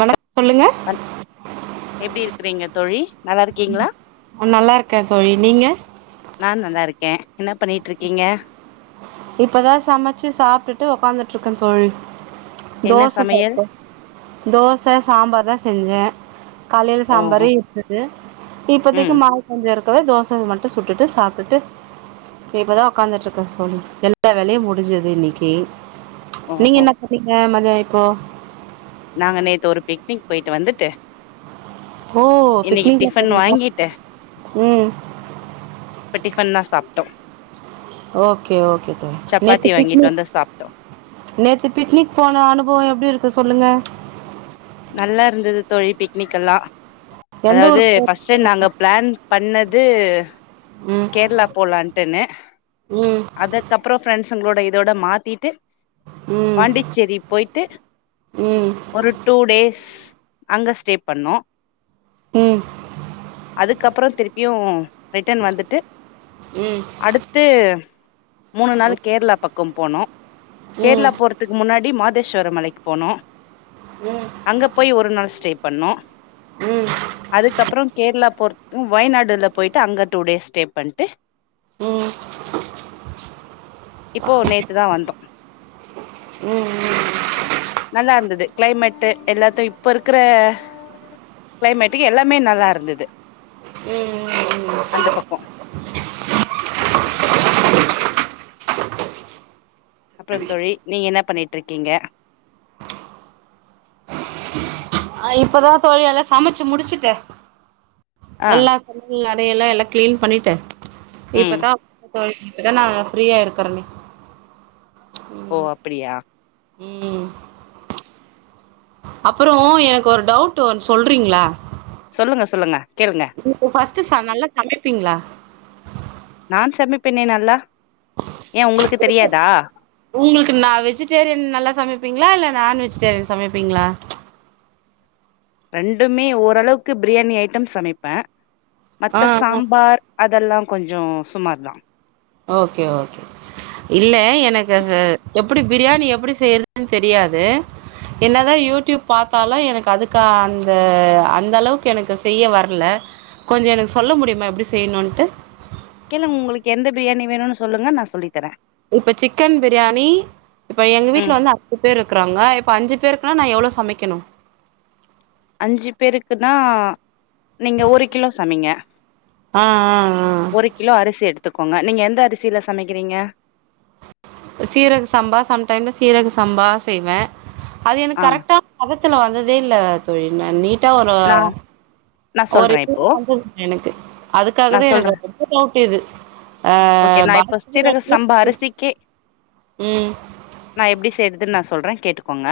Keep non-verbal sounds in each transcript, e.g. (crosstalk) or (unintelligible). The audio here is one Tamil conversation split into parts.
வணக்கம் சொல்லுங்க இருக்கறீங்க தோழி நல்லா இருக்கீங்களா அ நல்லார்க்கே தோழி நீங்க நா நல்லா இருக்கே என்ன பண்ணிட்ருக்கீங்க இப்பதா சமச்சு சாப்ட்டுட்டு உக்காந்துட்ருக்கே தோழி என்ன தோச சமையல் சாப்டோ தோச சாம்பார் தா செஞ்சேன் காலைல ஓஹோ சாம்பாரு இருக்குது இப்போதிக்கு ம் மாவு கொஞ்சோ இருக்கு இப்பவே தோசய மட்டு சுட்டுட்டு சாப்ட்டுட்டு இப்பதா உட்காந்துட்ருக் க தோழி எல்லா வேலயு முடிஞ்சது இன்னிக்கி நீங்க ஓஹோ என்ன பண்ணீங்க மதியான ஓ நாங்க நேத்து ஒரு பிக்னிக் போயிட்டு வந்துட்டு ஓ இன்னக்கி பிக்னிக்லா டிஃபன் போனீங்களா வாங்கிட்டு ம் இப்ப டிஃபன் தா சாப்ட்டோ ஓகே ஓகே தோழி சப்பாத்தி நேத்து வாங்கிட்டு பிக்னிக் வந்து சாப்ட்டோ நேத்து பிக்னிக் போன அனுபவம் எப்டி இரு ச்சி சொல்லுங்க நல்லா இருந்தது தோழி பிக்னிக் எல்லா எந்த அதாவது ஊருக்கு ஃபர்ஸ்ட் டைம் போனீங்க நாங்க ப்ளான் பண்ணது ம் கேர்ளா போலான்ட்டுன்னு ம் அதுக்கப்றோ ஃப்ரெண்ட் பசங்ளோட இதோட மாத்திட்டு ம் ம் பாண்டிச்சேரி போயிட்டு ம் ஒரு டூ டேஸ் அங்க ஸ்டே பண்ணோ ம் ம் கப்றோ திருப் பியு ரிட்டன் வந்துட் அடுத்து மூணு நாள் கேர்ளா பக்கம் போனோ ம் கேர்ளா போறதுக்கு முன்னாடி மாத் தேஸ்வர மலைக்கு போனோ அங்க போய் ஒரு நாள் ஸ்டேப் பண்ணோ ம் அதுக்கப்ரோ கேர்ளா போர் வயநாடுல்ல போயிட்டு அங்க டூ டேஸ் ஸ்டே பண்டு ம் இப்போ நேத்துதா வந்தோ நல்லா இருந்துது கிளைமேட்டு் எல்லாத்த இப்ப இருக்கிற கிளைமேட்டுக்கு எல்லாமே நல்லா இருந்தது அந்த பக் அப்ற தோழி நீங்க என்ன பண்ணிட்டு இருக்கீங்க நா இப்பதா தொழி எல சமைச்சு முடிச்சுட்டு ஆ எல்லா (unintelligible) எல்லா எல்லா கிளீன் பண்ணிட்டு ம் இப்பதா தோ இப்ப நா ஃப்ரீயா இருக்கறனே ஓ அப்டியா ம் அப்பறோ எனக்கு ஒரு டவுட் ஒன் சொல்றீங்களா சொல்லுங்க சொல்லுங்க கேளுங்க (unintelligible) ஸ்ட் நல்லா சமைப்பிங்களா நா செமிப்பேனே நல்லா ஏ உங்களுக்கு தெரியாதா உங்களுக்கு நா வெஜிடேரியன் நல்லா சமைப்பீங்களா இல்ல நான்வெஜிடேரியன் சமைப்பீங்களா ரெண்டுமே ஓரளவுக்கு பிரியாணி ஐட்டம் சமைப்பே ஆ மத்த ஆ சாம்பார் அதெல்லாம் கொஞ்ச சுமார்தா ஓகே ஓகே இல்ல எனக்கு எப்டி பிரியாணி எப்டி செய்யறதுன்னு தெரியாது என்னதா யூடியூப் பாத்தாலு எனக்கு அதுக்கு அந்த அந்த அளவுக்கு எனக்கு செய்ய வரல கொஞ்ச எனக்கு சொல்ல முடியுமா எபடி செய்யணும்ட்டு கேளுங் உங்களுக்கு எந்த பிரியாணி வேணும்ன்னு சொல்லுங்க நா சொல்லித்தரே இப்ப சிக்கன் பிரியாணி இப்ப எங்க ம் வீட்டு்ல வந்து ஐந்து பேர் இருக்கறாங்க ப்ப அஞ்சு பேருக்குனா நா எவ்ளோ சமைக்கணு அஞ்சு பேருக்குன்னா நீங்க ஒரு கிலோ சமைங்க ஆ ஆ ஆ த்துக்கோங்க நீங்க எந்த அரிசியில சமைக்கிறீங்க சீரக சம்பா சம்டைம்ல சீரக சம்பா செய்வே அது ஆ எனக்கு கரெட்கா அத துல வந்ததே இல்ல தொழி ந நீட் ஒரு நா நா ஒரு சொல்றே இப்போ (inaudible) எனக்கு நா அதுக்காகாவே சொல்றே எனக்கு இது ஆ ஓகே நா இப்ப பாஸ்மதி சீரக ரைஸ்ல சம்பா அரிசிக்கு ம் நா எப்டி செய்றது நா சொல்றே கேட்டுக்கோங்க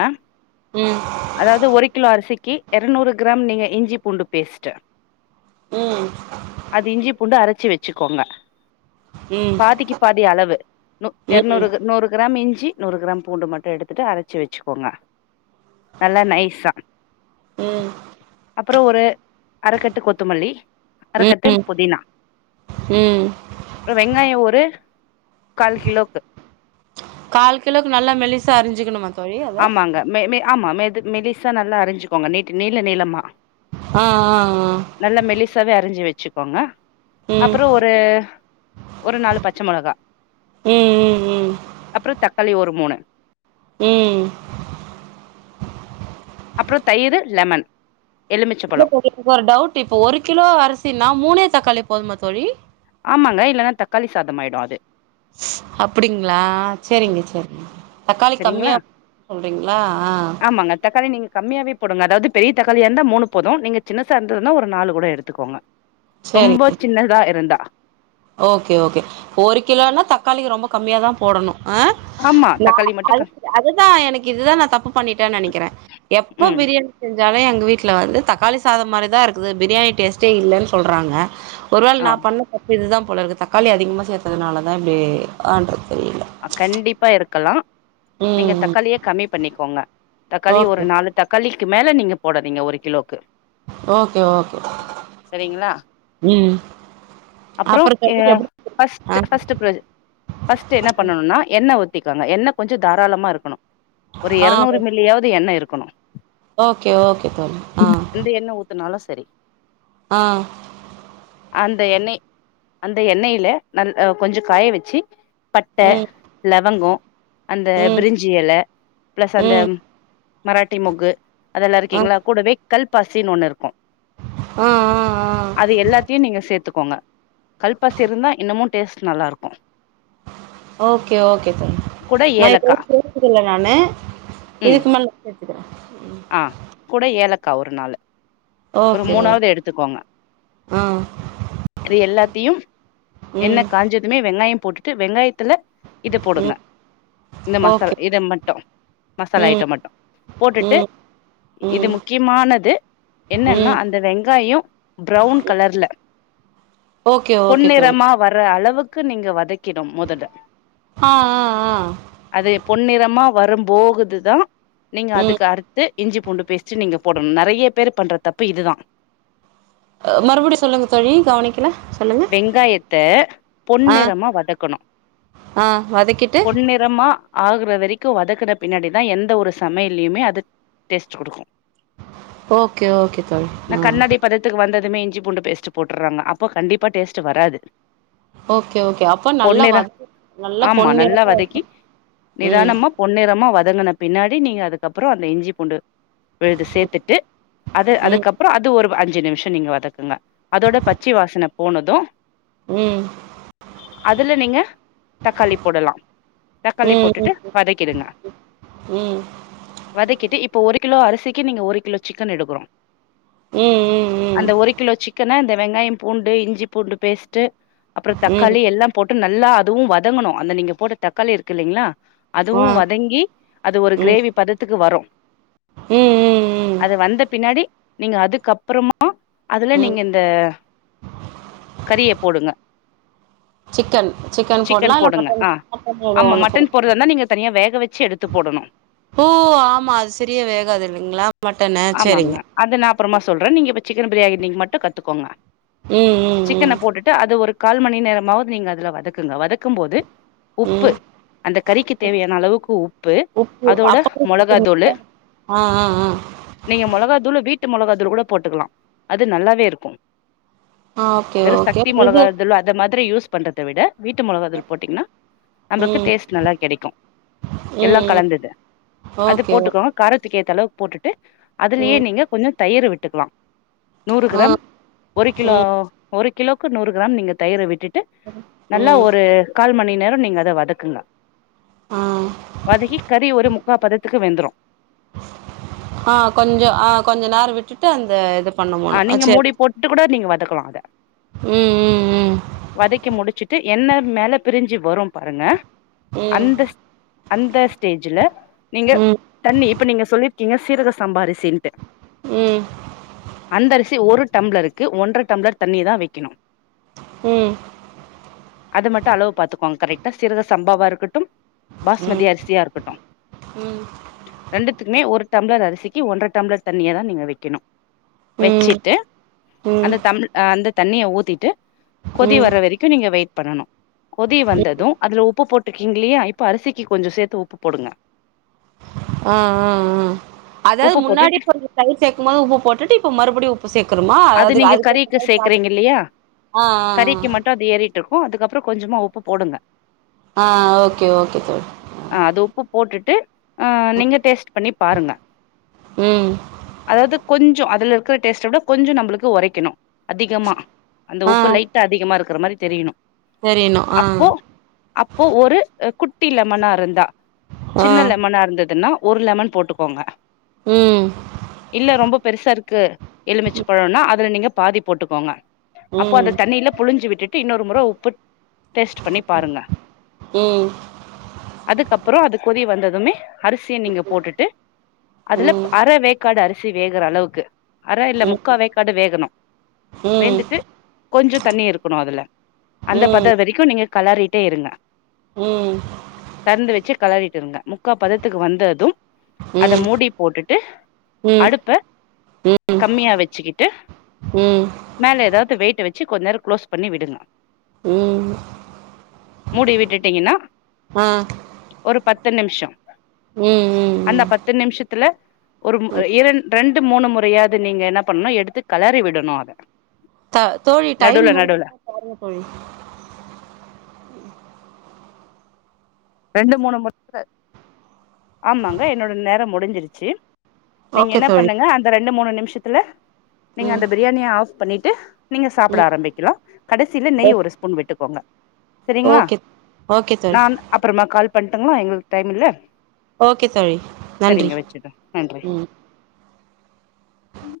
ம் அதாவது ஒரு கிலோ அரிசிக்கு எரநூறு கிராம் நீங்கள் இஞ்சி பூண்டு பேஸ்ட்டு ம் அது இஞ்சி பூண்டு அர ஞ்சு வச்சுக்கோங்க ம் பாதிக்கு பாதி அளவு இருநூறு கிர நூறு கிராம் இஞ்ச் ஞ்சி நூறு கிராம் பூண்டு மட்டும் எடுத்துட்டு அரைச்சு வச்சுக்கோங்க நல்லா நைஸா ம் அப்றம் ஒரு அறக்கட்டு கொத்தமல்லி ம் அறக்கட்டு ம் புதினா ம் அப்றம் வெங்காய ஒரு கால் கிலோக்கு கால் கிலோ நல்லா மெலிஸ் அரிஞ்சிக்கணம ஆமாங்க மேபி ஆமா மே து மெலிசா நல்லா அரைஞ்சுக்கோங்க நீட்டு நீள நீளமா ஆ நல்லா ஆ மெலிசாவே அரிஞ்சு ஆ வச்சுக்கோங்க ம் அப்ற ஒரு ஒரு நாலு பச்ச மிளகா ம் ம் ம் அப்ற தக்காளி ஒரு மூணு ம் அப்ற தயிரு லெமன் எலுமிச்ச இல்ல பழோ எனக்கு ஒரு டவுட் இப்ப ஒரு கிலோ அரிசின்னா மூணே தக்காளி போதுமத்தோழி ஆமாங்க இல்லனா தக்காளி சாதமாயிடும் அது அப்டிங்களா சரிங்க சர் தக்காளி சரிங்களா கம்மியா ப் சொல்றீங்களா ஆமாங்க தக்காளி நீங்க கம்மியாவே போடுங்க அதாவது பெரிய தக்காளிய இருந்தா மூணு போது நீங்க சின்ன சார்ந்ததுனா ஒரு நாலு கூட எடுத்துக்கோங்க சேரி ரொம்ப சின்னதா இருந்தா ஓகே ஓகே ஒரு கிலோனா தக்காளிக்கு ரொம்ப கம்மியாதான் போடணு ஆ ஆமா நா தக்காளி மட்டு அ க அதுதா எனக்கு இதுதா நா தப்பு பண்ணிட்டேனு நினைக்கிறே எப்ப ம் பிரியாணி செஞ்சாலு எங் வீட்ல வந்து தக்காளி சாதம் மாரிதான் இருக்குது பிரியாணி டேஸ்ட்டே இல்லனு சொல்றாங்க ஒரு வேள ஆ நா பண்ண இதுதா போலருக்கு தக்காளி அதிகமா சேர்த்ததுனால தா இப்டி ஆன்று தெரியு கண்டிப்பா இருக்கலா நீங்க ம் ம் தக்காளியே கம்மி பண்ணிக்கோங்க தக்காளி ஓகே ஒரு நாலு தக்கா ள்ளிக்கு மேல நீங்க போடறீங்க ஒரு கிலோக்கு ஓகே ஓகே சரிங்களா ம் அப்புறோ அப்ற எ (unintelligible) ஃபஸ்ட் எஹ் ஃபஸ்ட் ப்ர ஃபஸ்ட் என்ன பண்ணணுனா என்ன ஒத்து இருக்காங்க என்ன கொஞ்ச தாராளமா இருக்கணு ஒரு இருநூறு ஆ மில்லியாவது எண்ணெ இருக் இருக்கணு ஓகே ஓகே தோழி ஆ எந்த எண்ணெ ஊத்துனாலு சரி ஆ அந்த எண்ணெய் அந்த எண்ணெயில நல் அ கொஞ்ச காய வச்சி பட்ட ம் லவங்கோ அந்த ம் பிரிஞ்சி இல பிளஸ் அந்த ம் மராட்டி மொகு அதெல்லா ஆ இருக்கீங்களா கூடவே கல் பாசின்னு ஒண்ணு இருக்கு ஆ ஆ ஆ அது எல்லாத்தையு நீங்க சேர்த்துக் கோங்க கல்பாசி இருந்தா இன்னமு டேஸ்ட் நல்லா இருக்கு ஓகே ஓகே தோழி கூட நான்ப்ப ஏலக்கா பேசதுல நானு ம் இதுக்கு மேல க்கிறே ஆ கூட ஏலக்கா ஒரு நாளு ஒரு ஓகே ஓ மூணாவது எடுத்துக்கோங்க ஆ அது எல்லாத்தையு எண்ண ம் காஞ்சதுமே வெங்காயம் போட்டுட்டு வெங்காயத்துல இத போடுங்க ம் இந்த மசாலா ஓகே இத மட்டு மசாலா ம் ஐட்டோ மட்டு போட்டுட்டு ம் இது ம் முக்கியமானது என்னன்னா ம் அந்த வெங்காயோ ப்ரௌன் கலர்ல ஓகே ஓகே தோழி பொன்னிறமா வர அளவுக் க்கு நீங்க வதக் கிடும் முதல்ல ஆ ஆ ஆ அது பொன்னிறமா வரும் போகுதுதா நீங்க ம் அதுக்கு அர் இஞ்சி பூண்டு பேஸ்ட் நீங்க போடணு நெறைய பேர் பண்ற தப்பு இதுதா அ மறுபடி சொல்லுங்க தோழி கவனிக்கல சொல்லுங்க வெங்காயத்த ஆ பொன்னிறமா வதக்கணு ஆ வதக்கிட்டு பொன்னிறமா ஆகுற வரைக்கு வதக்குன பின்னாடிதா எந்த ஒரு சமையலையுமே அது டேஸ்ட் குடுக்கு ஓகே ஓகே தோழி ஆ துமே இஞ்சிபூண்டு பேஸ்ட் போட்டுறாங்க அப்ப கண்டிப்பா டேஸ்ட் வராது ஓகே ஓகே அப்ப நல்லா பொன்னிற வத (inaudible) நல்ல ஆமா நல்லா பொன்னிறமா வதக்கி ம் தங்குன பின்னாடி நீங்க அதுக்கப்புறோ அந்த இஞ்சி பூண்டு விழுது சேர்த்துட்டு அது ம் அதுக்கப்ற அது ஒரு அஞ்சு நிமிஷ நீங்க வதக்குங்க அதோட பச்சி வாசனை போனது ம் அதுல நீங்க தக்காளி போடலா தக்காளி ம் போட்டுட்டு ம் வதக்கிடுங்க ம் வதக்கிட்டு இப் ப்போ ஒரு கிலோ அரிசிக்கு நீங்க ஒரு கிலோ சிக்கன் எடுக்கிறோ ம் ம் ம் அந்த ஒரு கிலோ சிக்கன இந்தப் வெங்காயம் பூண்டு இஞ்சி பூண்டு பேஸ்ட்டு அப்ற ம் தக்காளி எல்லா போட் டு நல்லா அதுவும் வதங்கணு அந்த நீங்க போட்ட தக்காளி இருக்கு இல்லலைங்களா ஆ அதுவும் வதங்கி அது ஒரு ம் கிரேவி பதத்துக்கு வரு ம் ம் ம் அது வந்த பின்னாடி நீங்க அதுக்கப்பறம ம அதுல ம் நீங்க இந்த கறிய போடுங்க சிக்கன் சிக்கன் போடலா இல்ல போடுங்க மட்டன் ஆ மட்ட ஆமா ஒண்ணு போ மட்டன் போடுறதா இருந்தா நீங்க தனியா வேக வச்சு எடுத்து போடணு ஓ ஆமா திரிய வேகாது இல்லங்ளா மட்டனு சேரிங்க சிக்கனு பிரியாணி இன்னிக் மட்டு கத்துக்கோங்க ம் ம் ம் கால் மணி நேரமாது நீங்க அதுல வதக்குங்க வதக்கும் போது உப்பு ம் அந்த கறிக்கு தேவையான அளவுக்கு உப்பு உப்பு அதோட அப்பவே மொளகா தூலு சேத்துருவீங்களா ஆ ஆ ஆ நீங்க மொளகா தூள பி வீட்டு மொளகா தூள் கூட போட்டுக்கலா அது நல்லாவே இருக்கு ஆ ஓகே வெறு ஓகே சக்தி இது மொளகாதூள் அது மாதிரி யூஸ் பண்றத விட வீட்டு மொளகாதல் போட்டீங்கன்னா நம்மக்கு ம் ம் டேஸ்ட் நல்லா கிடைக்கும் எல்லாம் ம் கலந்தது அது ஓகே ஓ போட்டுக்கொ த்துக்கேத்த அளவு போட்டுட்டு அதுலயே ம் நீங்க கொஞ்ச தயிறு விட்டுக்கலா நூறு ஆ கிராம் ஒரு கிலோ ம் ஒரு கிலோக்கு நூறு கிராம் நீங்க தயிறை விட்டு டு நல்லா ம் ஒரு கால் மணி நேர நீங்க அத வதக்குங்க ஆ வதக்கி கறி ஒரு முக்கா பதத் த்துக்கு வெந்துரு ஆ கொஞ்ச ஆ கொஞ்ச நேர விட்டுட்டு அந்த இத ஆ நீங்க மூடி போட்டுட்டு கூட நீங்க வதக்கலா அத ம் ம் ம் வதக்கி முடிச்சுட்டு என்ன மேல பிரிஞ்சி வரும் பாருங்க ம் அந்த அந்த ஸ்டேஜ்ல நீங்க ம் தண்ணி இப்ப நீங்க சொல்லி இங்க சீரக சம்பா அரி ம் அந்த அரிசி ஒரு டம்பளருக்கு ஒன்ற டம்பளர் தண்ணியதா வைக்கனும் ம் அது மட்டும் அளவு பாத்துக்கோங்க கரெட்டா சீரக சம்பாவா இருக்கட்டும் பாஸ்மதி அரிசியா இருக்கட்டும் ரெண்டுத்துக்குமே ஒரு டம்பளர் அரிசிக்கு ஒன்ற டம்பளர் தண்ணியதா நீங்க வைக்கணு ம் ம் வைச்சிட்டு ம் அந்த தம் அந்த தண்ணிய ஊத்திட்டு கொதி ம் வர வரைக்கும் நீங்க வைட் பண்ணனும் கொதி வந்ததும் அதுல உப்பு போட்டுருக்கீங்கலையா இப்ப அரிசிக்கு கொஞ்சம் சேத்து உப்பு போடுங்க அ அ அ அதாது உப்பு முன்னாடி போட்டு கொஞ்ச தயிர் சேக்குமோது உப்பு போட்டு இப் மறுபடி உப் அது நீங்க கறிக்கு சேக்கறீங்க இல்லையா ஆ ஆ கறிக்கு மட்டும் அது ஏறிட்டு இருக் கும் அதுக்ப்புற கொஞ்சமா உப்பு போடுங்க ஆ ஓகே ஓகே தோழி த்து அ நீங்க டேஸ்ட் பண்ணி பாருங்க ம் அதாவது கொஞ் ஞ்ச அதுல இருக்கற டேஸ்ட்டா விட கொஞ்சம் நம்பளுக்கு உரைக்கணும் அதிகமா அந்த ஆ உப்பு லைட்டா அதிகமா இருக் க்குற மாரி தெரியணும் தெரியணு ஆ அப்போ அப்போ ஒரு குட் ட்டி லெமனா இருந்தா ஆ சின்ன லெமனா இருந்ததுனா ஒரு லெமன் போட்டுக்கோங்க ம் இல்ல ரொம்ப பெருசா இருக்கு ம் எலுமிச்சபழன அத் அதுல நீங்க பாதி போட்டுக்கோங்க அப்போ அந்த ம் தண்ணியில புழிஞ்சி விட்டு இன்னொரு மொரா உப்புட் டேஸ்ட் பண்ணி பாருங்க ம் அதுக்கப்பறோ அதுக் கொதி வந்ததுமே அரிசிய நீங்க போட்டுட்டு அதுல ம் அர வேக்காடு அர் சி வேகிற அளவுக்கு அர இல்ல ம் ம் முக்காவேக்காடு வேகணு ம் வேந்திட்டு கொஞ்ச தண்ணி இருக்கணு அதுல அந்த பதவரக்கும் நீங்க கலறிட்டே இருங்க ம் தெறந்து வச்சு கலறிட்டு இருங்க முக்கா பதத்துக்கு வந்ததும் அத ம் மூடி போட்டுட்டு ம் அடுப்ப கம்மியா வச்சுகிட்டு ம் மேல ஏதாது வெயிட்டு வச்சு கொஞ்ச நேர க்ளோஸ் பண்ணி விடுங்க ம் மூடி விட்டுட்டீங்கன்னா ஆ எத்தன நிமிஷம் ம் ம் அந்த ம் பத்து நிமிஷதுல ஒரு ம் இரண் ரெண்டு மூணு முறையாது நீங்க என்ன பண்ணணு எடுத்து கலறி விடணு அத த தோழி டைம் நடுவுல முடி நடுவுல (inaudible) தோழி ரெண்டு மூணு (inaudible) ஆமாங்க என்னோட நேரம் முடிஞ்சிருச்சு நீங்க ஓகே என்ன தோழி பண்ணுக அந்த ரெண்டு மூணு நி நிமிஷதுல நீங்க ம் அந்த பிரியாணிய ஆப் பண்ணிட்டு நீங்க சாப்பிட ம் ஆரம்பிகலா கடைசில ஓ நெய் ஒரு ஸ்பூன் விட்டுகோங்க ஓகே ஓகே தோழி நான் அப்புறமா கால் பண்டுங்களா எங்களு டைம்ல ஓகே தோழி நன்றி ம் ம்